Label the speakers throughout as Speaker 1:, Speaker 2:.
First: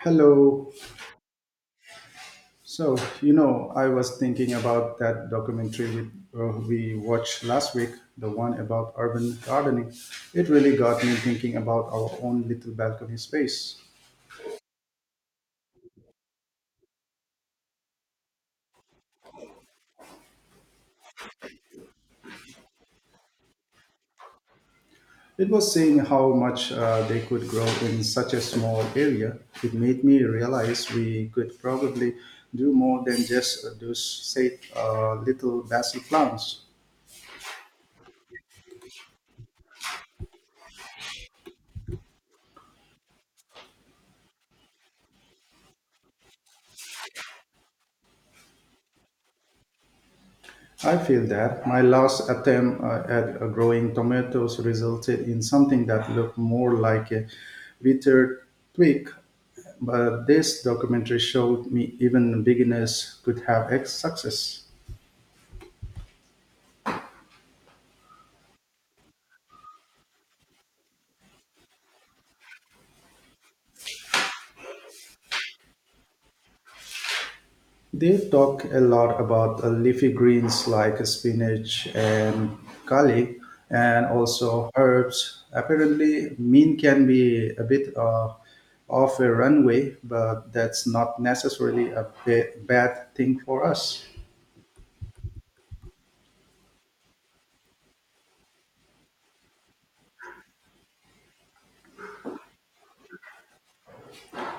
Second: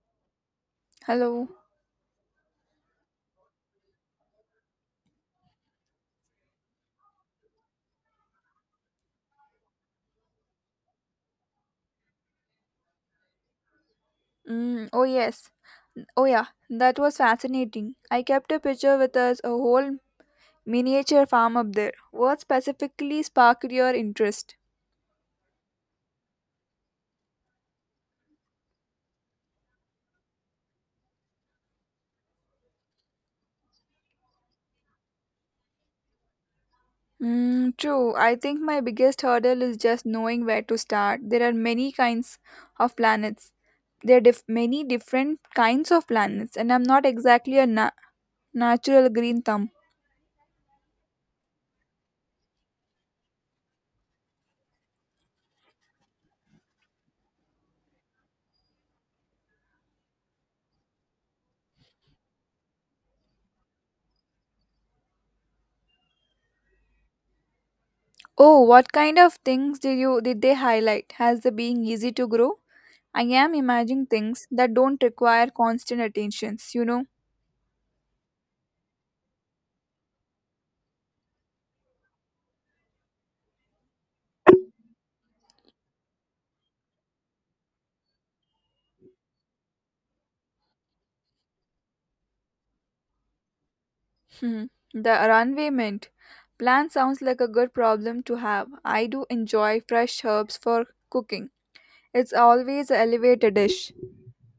Speaker 1: Hello.
Speaker 2: Hello.
Speaker 1: So I was thinking about that documentary we watched last week, the one about urban gardening. It really got me thinking about our own little balcony space.
Speaker 2: Mm, oh yes. Oh yeah, that was fascinating. I kept a picture with us a whole miniature farm up there. What specifically sparked your interest?
Speaker 1: It was saying how much they could grow in such a small area. It made me realize we could probably do more than just little basil plants.
Speaker 2: Mm, true. I think my biggest hurdle is just knowing where to start. There are many kinds of planets. There are many different kinds of planets, and I'm not exactly a natural green thumb.
Speaker 1: I feel that my last attempt at growing tomatoes resulted in something that looked more like a withered twig, but this documentary showed me even beginners could have success.
Speaker 2: Oh, what kind of things did they highlight? Has the being easy to grow? I am imagining things that don't require constant attentions.
Speaker 1: They talk a lot about leafy greens like spinach and garlic, and also herbs. Apparently, mint can be a bit off a runway, but that's not necessarily a bad thing for us.
Speaker 2: Hmm. The runway mint. Plant sounds like a good problem to have. I do enjoy fresh herbs for cooking. It's always a elevator dish.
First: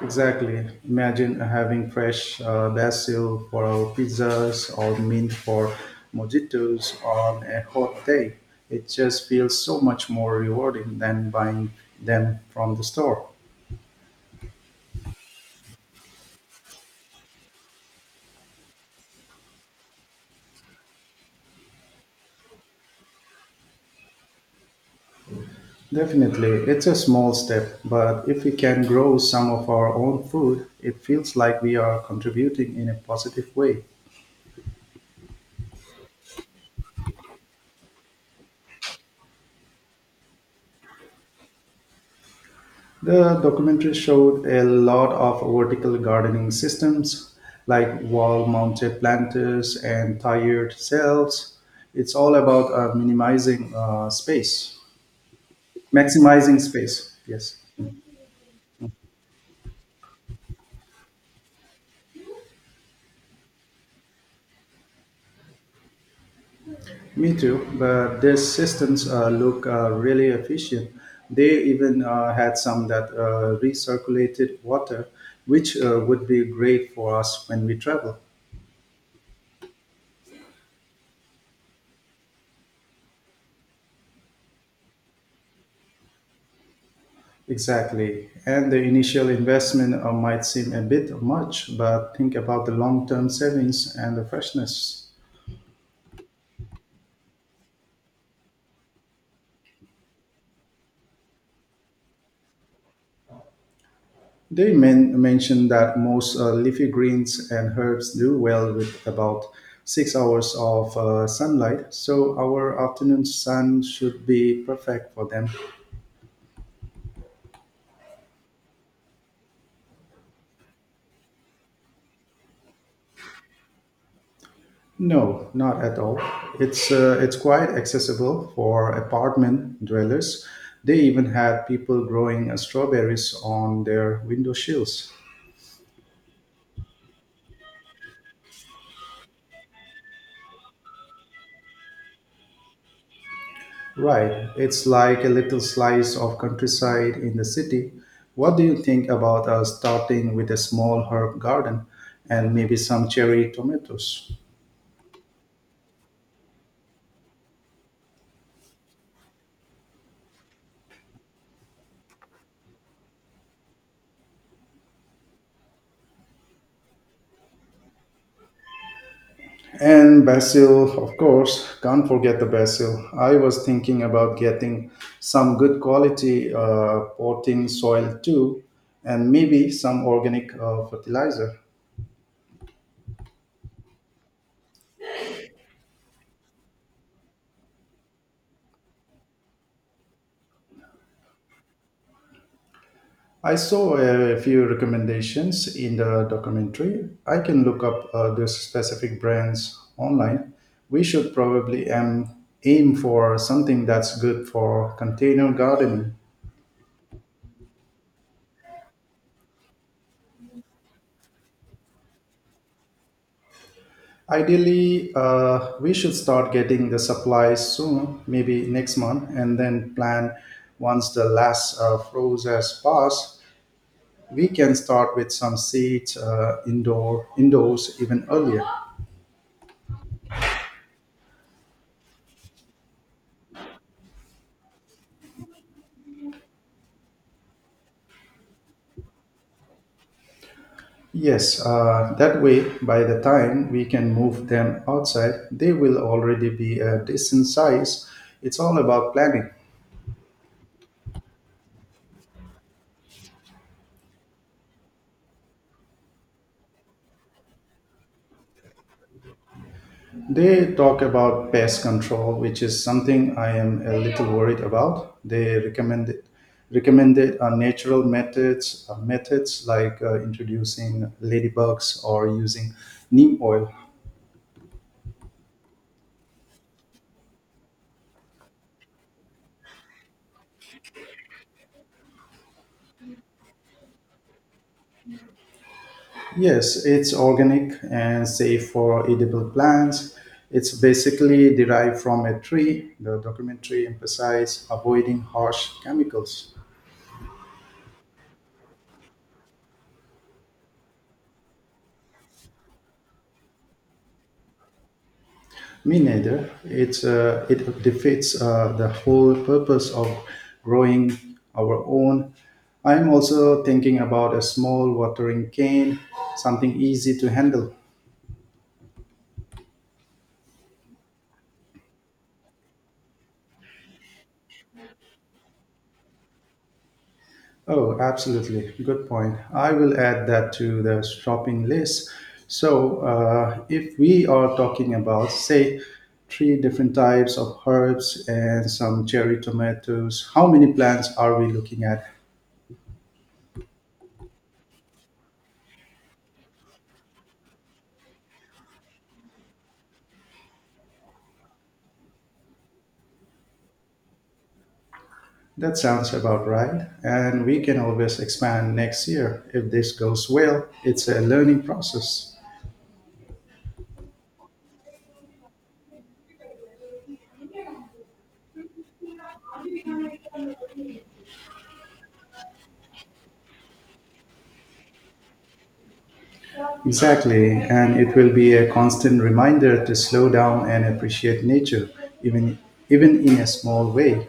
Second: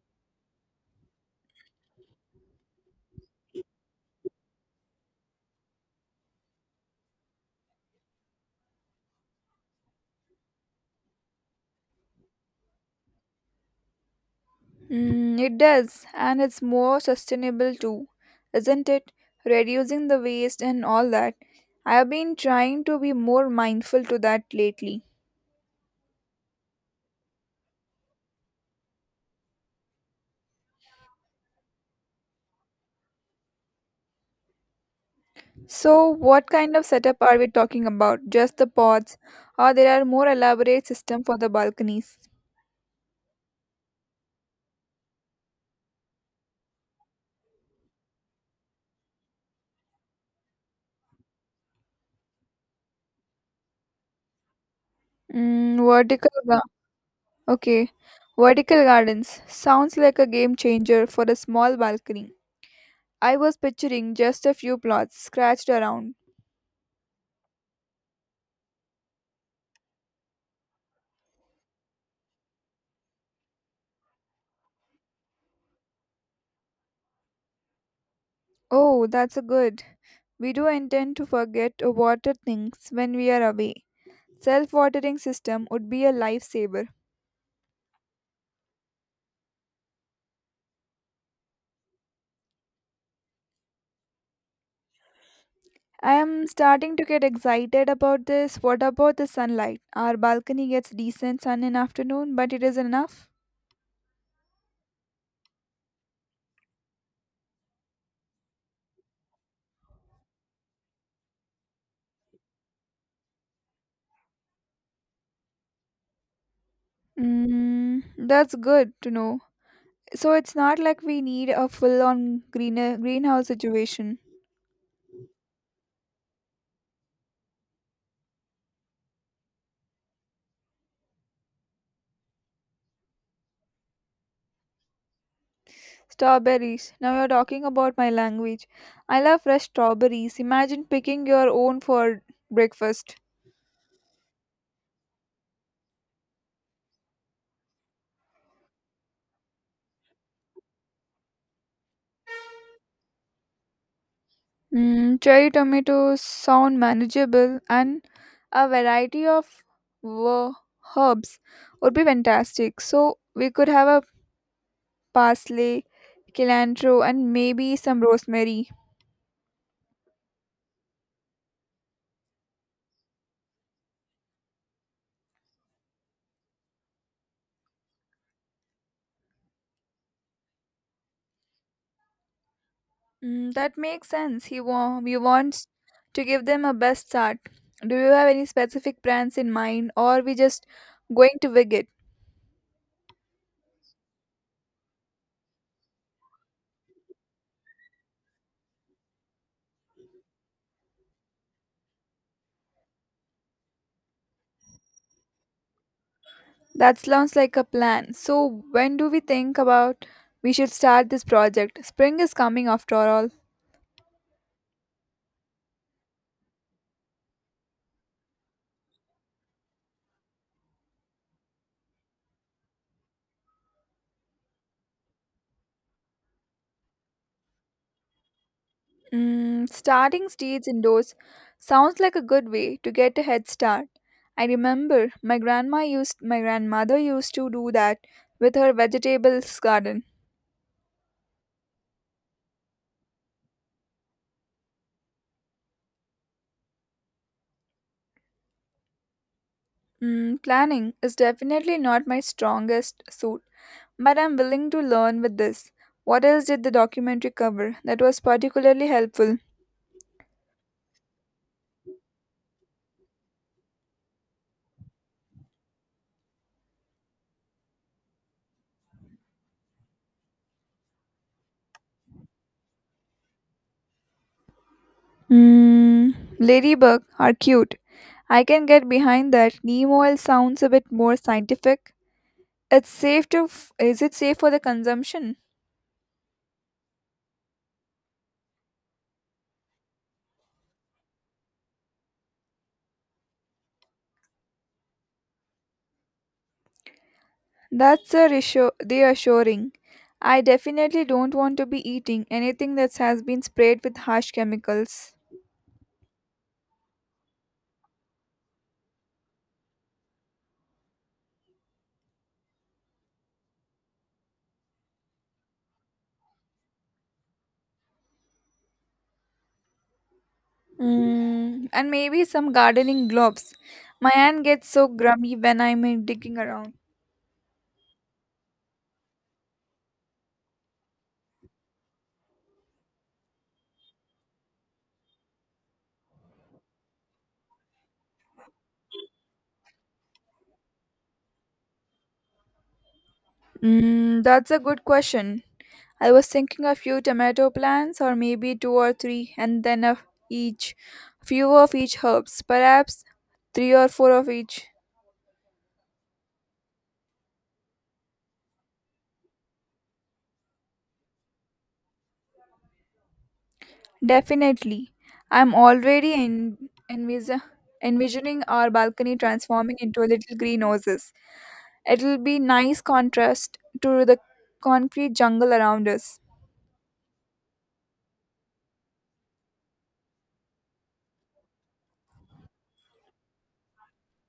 Speaker 1: Exactly. Imagine having fresh basil for our pizzas or mint for mojitos on a hot day. It just feels so much more rewarding than buying them from the store.
Speaker 2: Mm, it does, and it's more sustainable too, isn't it? Reducing the waste and all that. I have been trying to be more mindful to that lately.
Speaker 1: Definitely, it's a small step, but if we can grow some of our own food, it feels like we are contributing in a positive way.
Speaker 2: So, what kind of setup are we talking about? Just the pods, or there are more elaborate system for the balconies?
Speaker 1: The documentary showed a lot of vertical gardening systems like wall mounted planters and tired cells. It's all about minimizing space,
Speaker 2: Mm, vertical,
Speaker 1: maximizing
Speaker 2: ga-
Speaker 1: space. Yes.
Speaker 2: okay. Vertical gardens sounds like a game changer for a small balcony. I was picturing just a few plots scratched around.
Speaker 1: Me too, but these systems look really efficient. They even had some that recirculated water, which would be great for us when we travel.
Speaker 2: Oh, that's a good. We do intend to forget to water things when we are away. Self-watering system would be a lifesaver.
Speaker 1: Exactly. And the initial investment might seem a bit much, but think about the long term savings and the freshness.
Speaker 2: I am starting to get excited about this. What about the sunlight? Our balcony gets decent sun in afternoon, but it is enough.
Speaker 1: They mentioned that most leafy greens and herbs do well with about 6 hours of sunlight, so our afternoon sun should be perfect for them.
Speaker 2: Mm, that's good to know. So it's not like we need a full-on greener greenhouse situation.
Speaker 1: No, not at all. It's quite accessible for apartment dwellers. They even had people growing strawberries on their window sills.
Speaker 2: Strawberries. Now you're talking about my language. I love fresh strawberries. Imagine picking your own for breakfast.
Speaker 1: Right. It's like a little slice of countryside in the city. What do you think about us starting with a small herb garden and maybe some cherry tomatoes?
Speaker 2: Mm, cherry tomatoes sound manageable, and a variety of wo- herbs would be fantastic. So we could have a parsley, cilantro, and maybe some rosemary.
Speaker 1: And basil, of course, can't forget the basil. I was thinking about getting some good quality potting soil too, and maybe some organic fertilizer.
Speaker 2: Mm, that makes sense. We wants to give them a best start. Do you have any specific plans in mind, or we just going to wing it?
Speaker 1: I saw a few recommendations in the documentary. I can look up those specific brands online. We should probably aim for something that's good for container gardening.
Speaker 2: That sounds like a plan. So when do we think about we should start this project? Spring is coming after all.
Speaker 1: Ideally, we should start getting the supplies soon, maybe next month, and then plan once the last froze has passed. We can start with some seeds uh, indoors even earlier.
Speaker 2: Mm, starting states indoors sounds like a good way to get a head start. I remember my grandmother used to do that with her vegetables garden.
Speaker 1: Yes, that way, by the time we can move them outside, they will already be a decent size. It's all about planning.
Speaker 2: Mm, planning is definitely not my strongest suit, but I'm willing to learn with this. What else did the documentary cover that was particularly helpful?
Speaker 1: They talk about pest control, which is something I am a little worried about. They recommended natural methods like introducing ladybugs or using neem oil.
Speaker 2: Mm, ladybug are cute. I can get behind that. Neem oil sounds a bit more scientific. It's safe to f- Is it safe for the consumption?
Speaker 1: Yes, it's organic and safe for edible plants. It's basically derived from a tree. The documentary emphasized avoiding harsh chemicals.
Speaker 2: That's a reassuring. I definitely don't want to be eating anything that has been sprayed with harsh chemicals.
Speaker 1: Me neither. It defeats the whole purpose of growing our own. I'm also thinking about a small watering cane, something easy to handle.
Speaker 2: Mm, and maybe some gardening gloves. My hand gets so grummy when I'm digging around.
Speaker 1: Oh, absolutely. Good point. I will add that to the shopping list. So, if we are talking about, say, three different types of herbs and some cherry tomatoes, how many plants are we looking at?
Speaker 2: Mm, that's a good question. I was thinking a few tomato plants, or maybe two or three, and then of each, few of each herbs, perhaps three or four of each.
Speaker 1: That sounds about right. And we can always expand next year. If this goes well, it's a learning process.
Speaker 2: Definitely. I'm already envis- envisioning our balcony transforming into a little greenhouses. It'll be nice contrast to the concrete jungle around us.
Speaker 1: Exactly, and it will be a constant reminder to slow down and appreciate nature, even even in a small way.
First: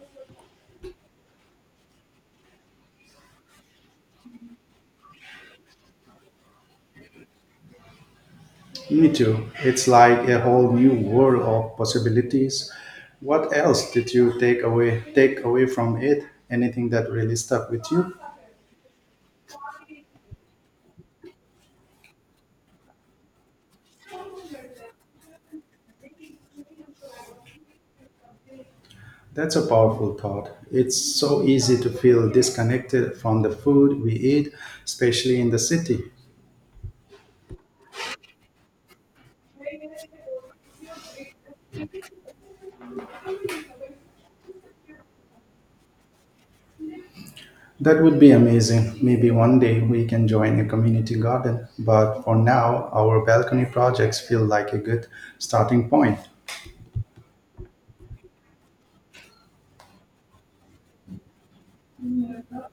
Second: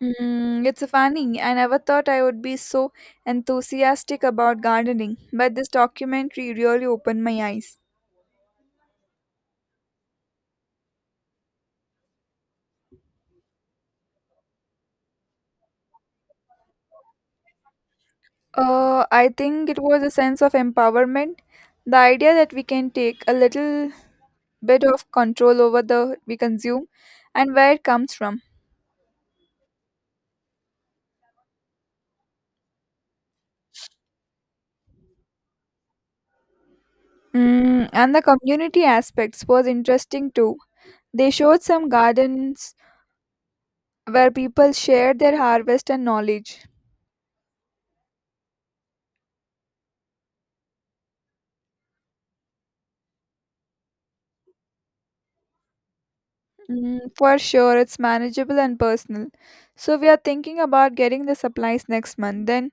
Speaker 2: Mm, it's funny. I never thought I would be so enthusiastic about gardening, but this documentary really opened my eyes.
Speaker 1: Me too. It's like a whole new world of possibilities. What else did you take away from it? Anything that really stuck with you?
Speaker 2: I think it was a sense of empowerment. The idea that we can take a little bit of control over the we consume and where it comes from.
Speaker 1: That's a powerful thought. It's so easy to feel disconnected from the food we eat, especially in the city.
Speaker 2: Mm, and the community aspects was interesting too. They showed some gardens where people shared their harvest and knowledge.
Speaker 1: That would be amazing. Maybe one day we can join a community garden, but for now our balcony projects feel like a good starting point.
Speaker 2: Mm, for sure, it's manageable and personal. So we are thinking about getting the supplies next month. Then,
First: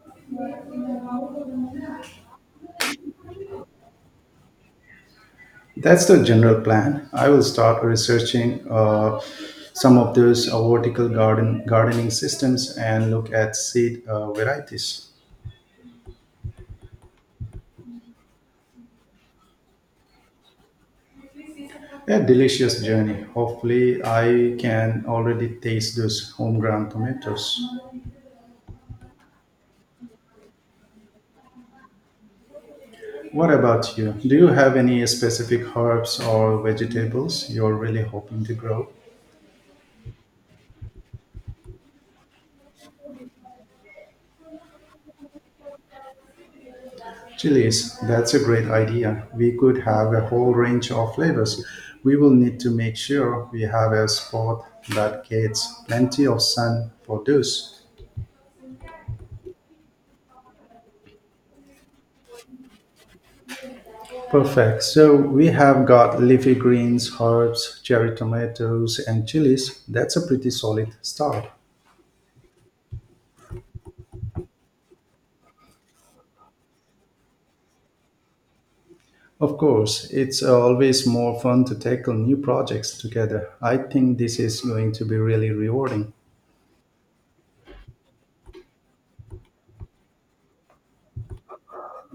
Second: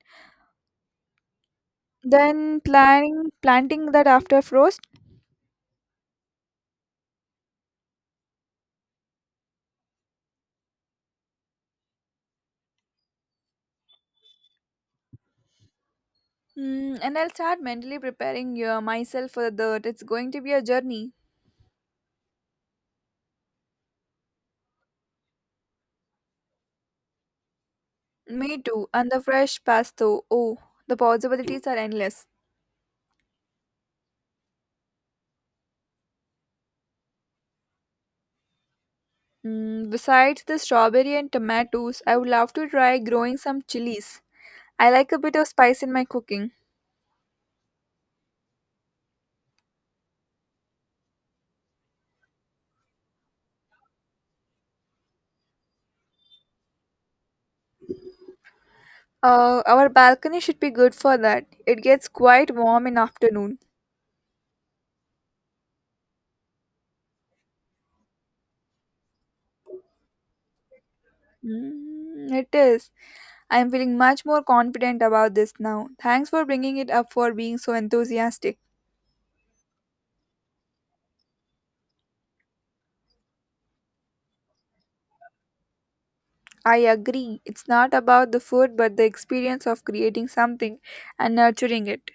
Speaker 2: then planning planting that after frost.
Speaker 1: That's the general plan. I will start researching some of those uh, vertical gardening systems and look at seed varieties.
Speaker 2: Mm, and I'll start mentally preparing myself for the dirt. It's going to be a journey.
Speaker 1: A delicious journey. Hopefully, I can already taste those homegrown tomatoes.
Speaker 2: Me too. And the fresh pasto. Oh, the possibilities are endless.
Speaker 1: What about you? Do you have any specific herbs or vegetables you're really hoping to grow?
Speaker 2: Mm, besides the strawberry and tomatoes, I would love to try growing some chilies. I like a bit of spice in my cooking.
Speaker 1: Chilies, that's a great idea. We could have a whole range of flavors. We will need to make sure we have a spot that gets plenty of sun for this.
Speaker 2: Our balcony should be good for that. It gets quite warm in afternoon.
Speaker 1: Perfect. So we have got leafy greens, herbs, cherry tomatoes, and chilies. That's a pretty solid start.
Speaker 2: Mm, it is. I am feeling much more confident about this now. Thanks for bringing it up for being so enthusiastic.
Speaker 1: Of course, it's always more fun to tackle new projects together. I think this is going to be really rewarding.
Speaker 2: I agree. It's not about the food but the experience of creating something and nurturing it.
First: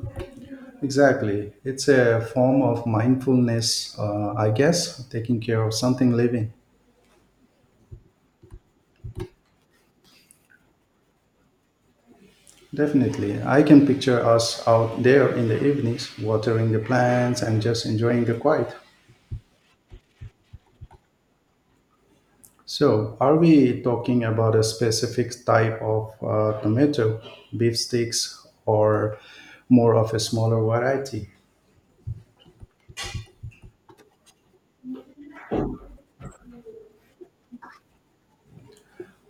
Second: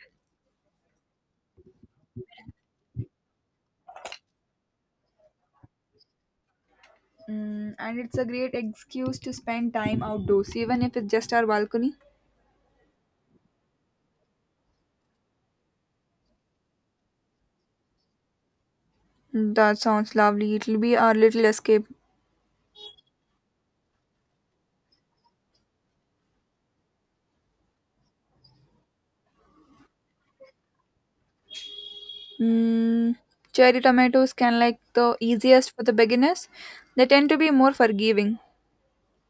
Speaker 1: Exactly. It's a form of mindfulness, I guess, taking care of something living.
Speaker 2: Mm, and it's a great excuse to spend time outdoors, even if it's just our balcony.
Speaker 1: Definitely. I can picture us out there in the evenings, watering the plants and just enjoying the quiet.
Speaker 2: That sounds lovely. It'll be our little escape.
Speaker 1: So, are we talking about a specific type of tomato, beef sticks, or more of a smaller variety?
Speaker 2: Mm, cherry tomatoes can like the easiest for the beginners. They tend to be more forgiving.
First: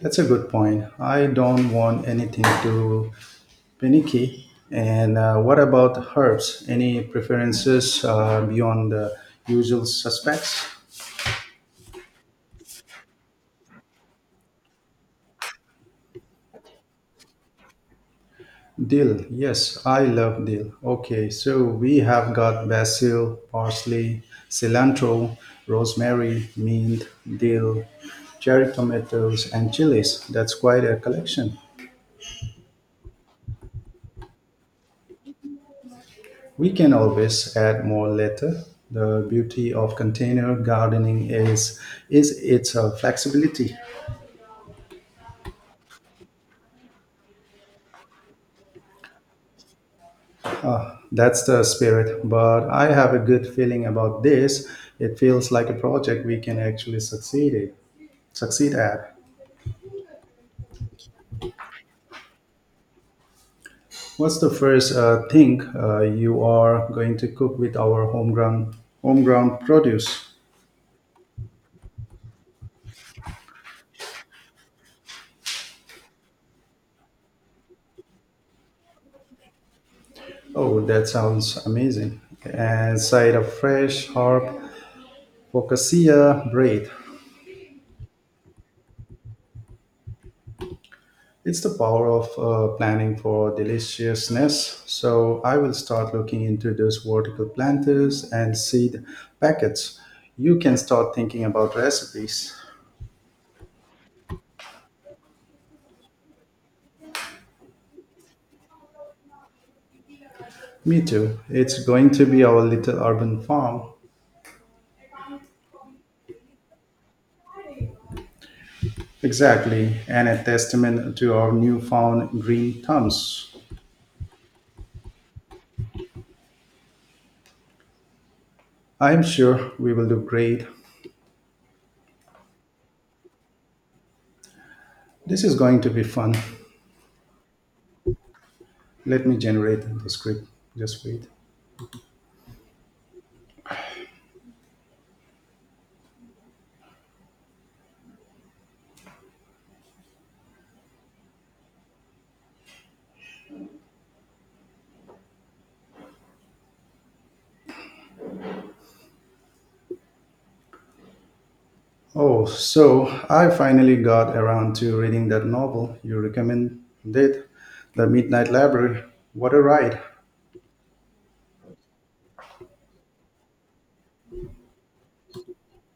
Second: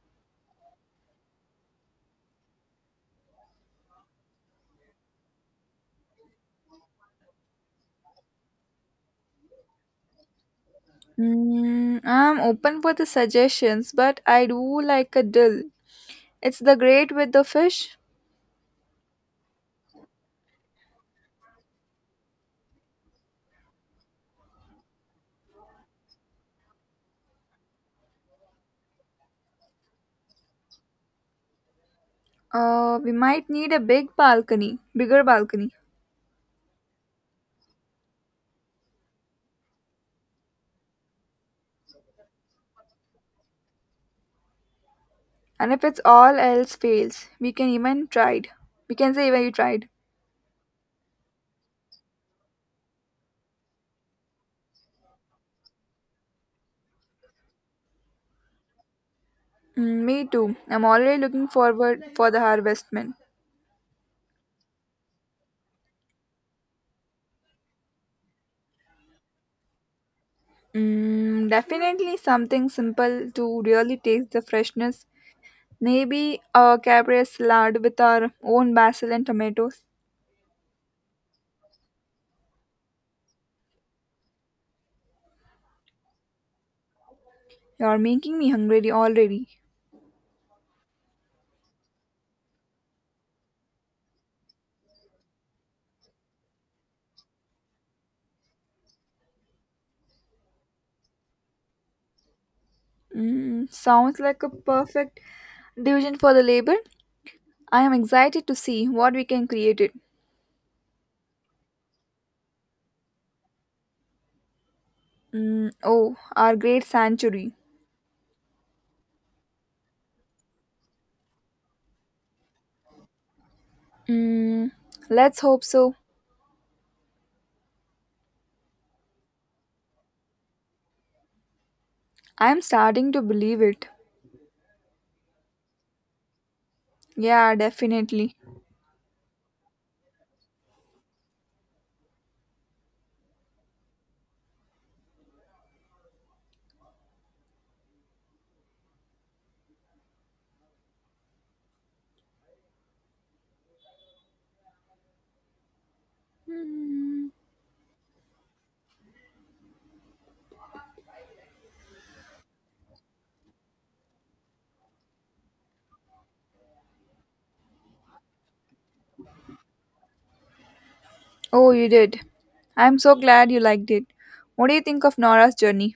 Speaker 1: That's a good point. I don't want anything too panicky. And what about herbs? Any preferences beyond the usual suspects?
Speaker 2: Mm, I'm open for the suggestions, but I do like a dill. It's the great with the fish.
Speaker 1: Dill, yes, I love dill. Okay, so we have got basil, parsley, cilantro, rosemary, mint, dill, cherry tomatoes, and chilies. That's quite a collection.
Speaker 2: We might need a bigger balcony.
Speaker 1: We can always add more later. The beauty of container gardening is its flexibility.
Speaker 2: And if it's all else fails, we can even tried. We can say even you tried.
Speaker 1: That's the spirit. But I have a good feeling about this. It feels like a project we can actually succeed at.
Speaker 2: Mm, me too. I'm already looking forward for the harvest.
Speaker 1: What's the first thing you are going to cook with our homegrown produce?
Speaker 2: Mm, definitely something simple to really taste the freshness. Maybe a caprese salad with our own basil and tomatoes.
Speaker 1: Oh, that sounds amazing. And side of fresh herb focaccia bread.
Speaker 2: You're making me hungry already.
Speaker 1: It's the power of planning for deliciousness. So I will start looking into those vertical planters and seed packets. You can start thinking about recipes.
Speaker 2: Mm, sounds like a perfect division for the labor. I am excited to see what we can create it.
Speaker 1: Me too. It's going to be our little urban farm.
Speaker 2: Mm, oh, our great sanctuary.
Speaker 1: Exactly, and a testament to our newfound green thumbs.
Speaker 2: Mm, let's hope so.
Speaker 1: I am sure we will do great.
Speaker 2: I am starting to believe it.
Speaker 1: This is going to be fun.
Speaker 2: Yeah, definitely.
Speaker 1: Let me generate the script. Just wait.
Speaker 2: Mm.
Speaker 1: Oh, so I finally got around to reading that novel you recommended, The Midnight Library. What a ride!
Speaker 2: Oh, you did. I'm so glad you liked it. What do you think of Nora's journey?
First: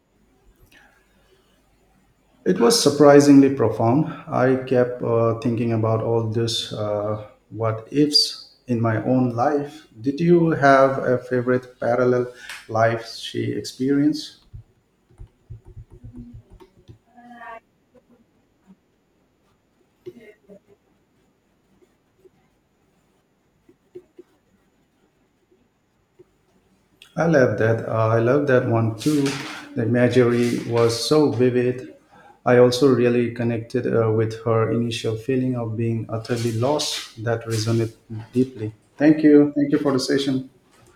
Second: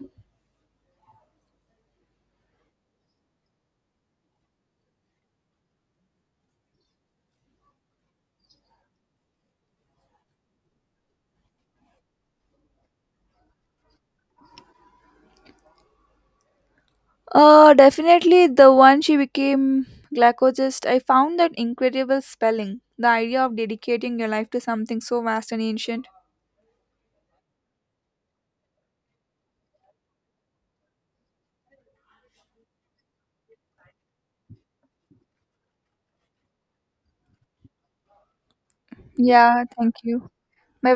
Speaker 1: It was surprisingly profound. I kept thinking about all this what ifs in my own life. Did you have a favorite parallel life she experienced?
Speaker 2: Definitely the one she became glycologist. I found that incredible spelling. The idea of dedicating your life to something so vast and ancient.
Speaker 1: I love that. I love that one too. The imagery was so vivid. I also really connected with her initial feeling of being utterly lost. That resonated deeply. Thank you.
Speaker 2: Yeah,
Speaker 1: Thank you for
Speaker 2: thank
Speaker 1: the
Speaker 2: you.
Speaker 1: session.
Speaker 2: Bye bye.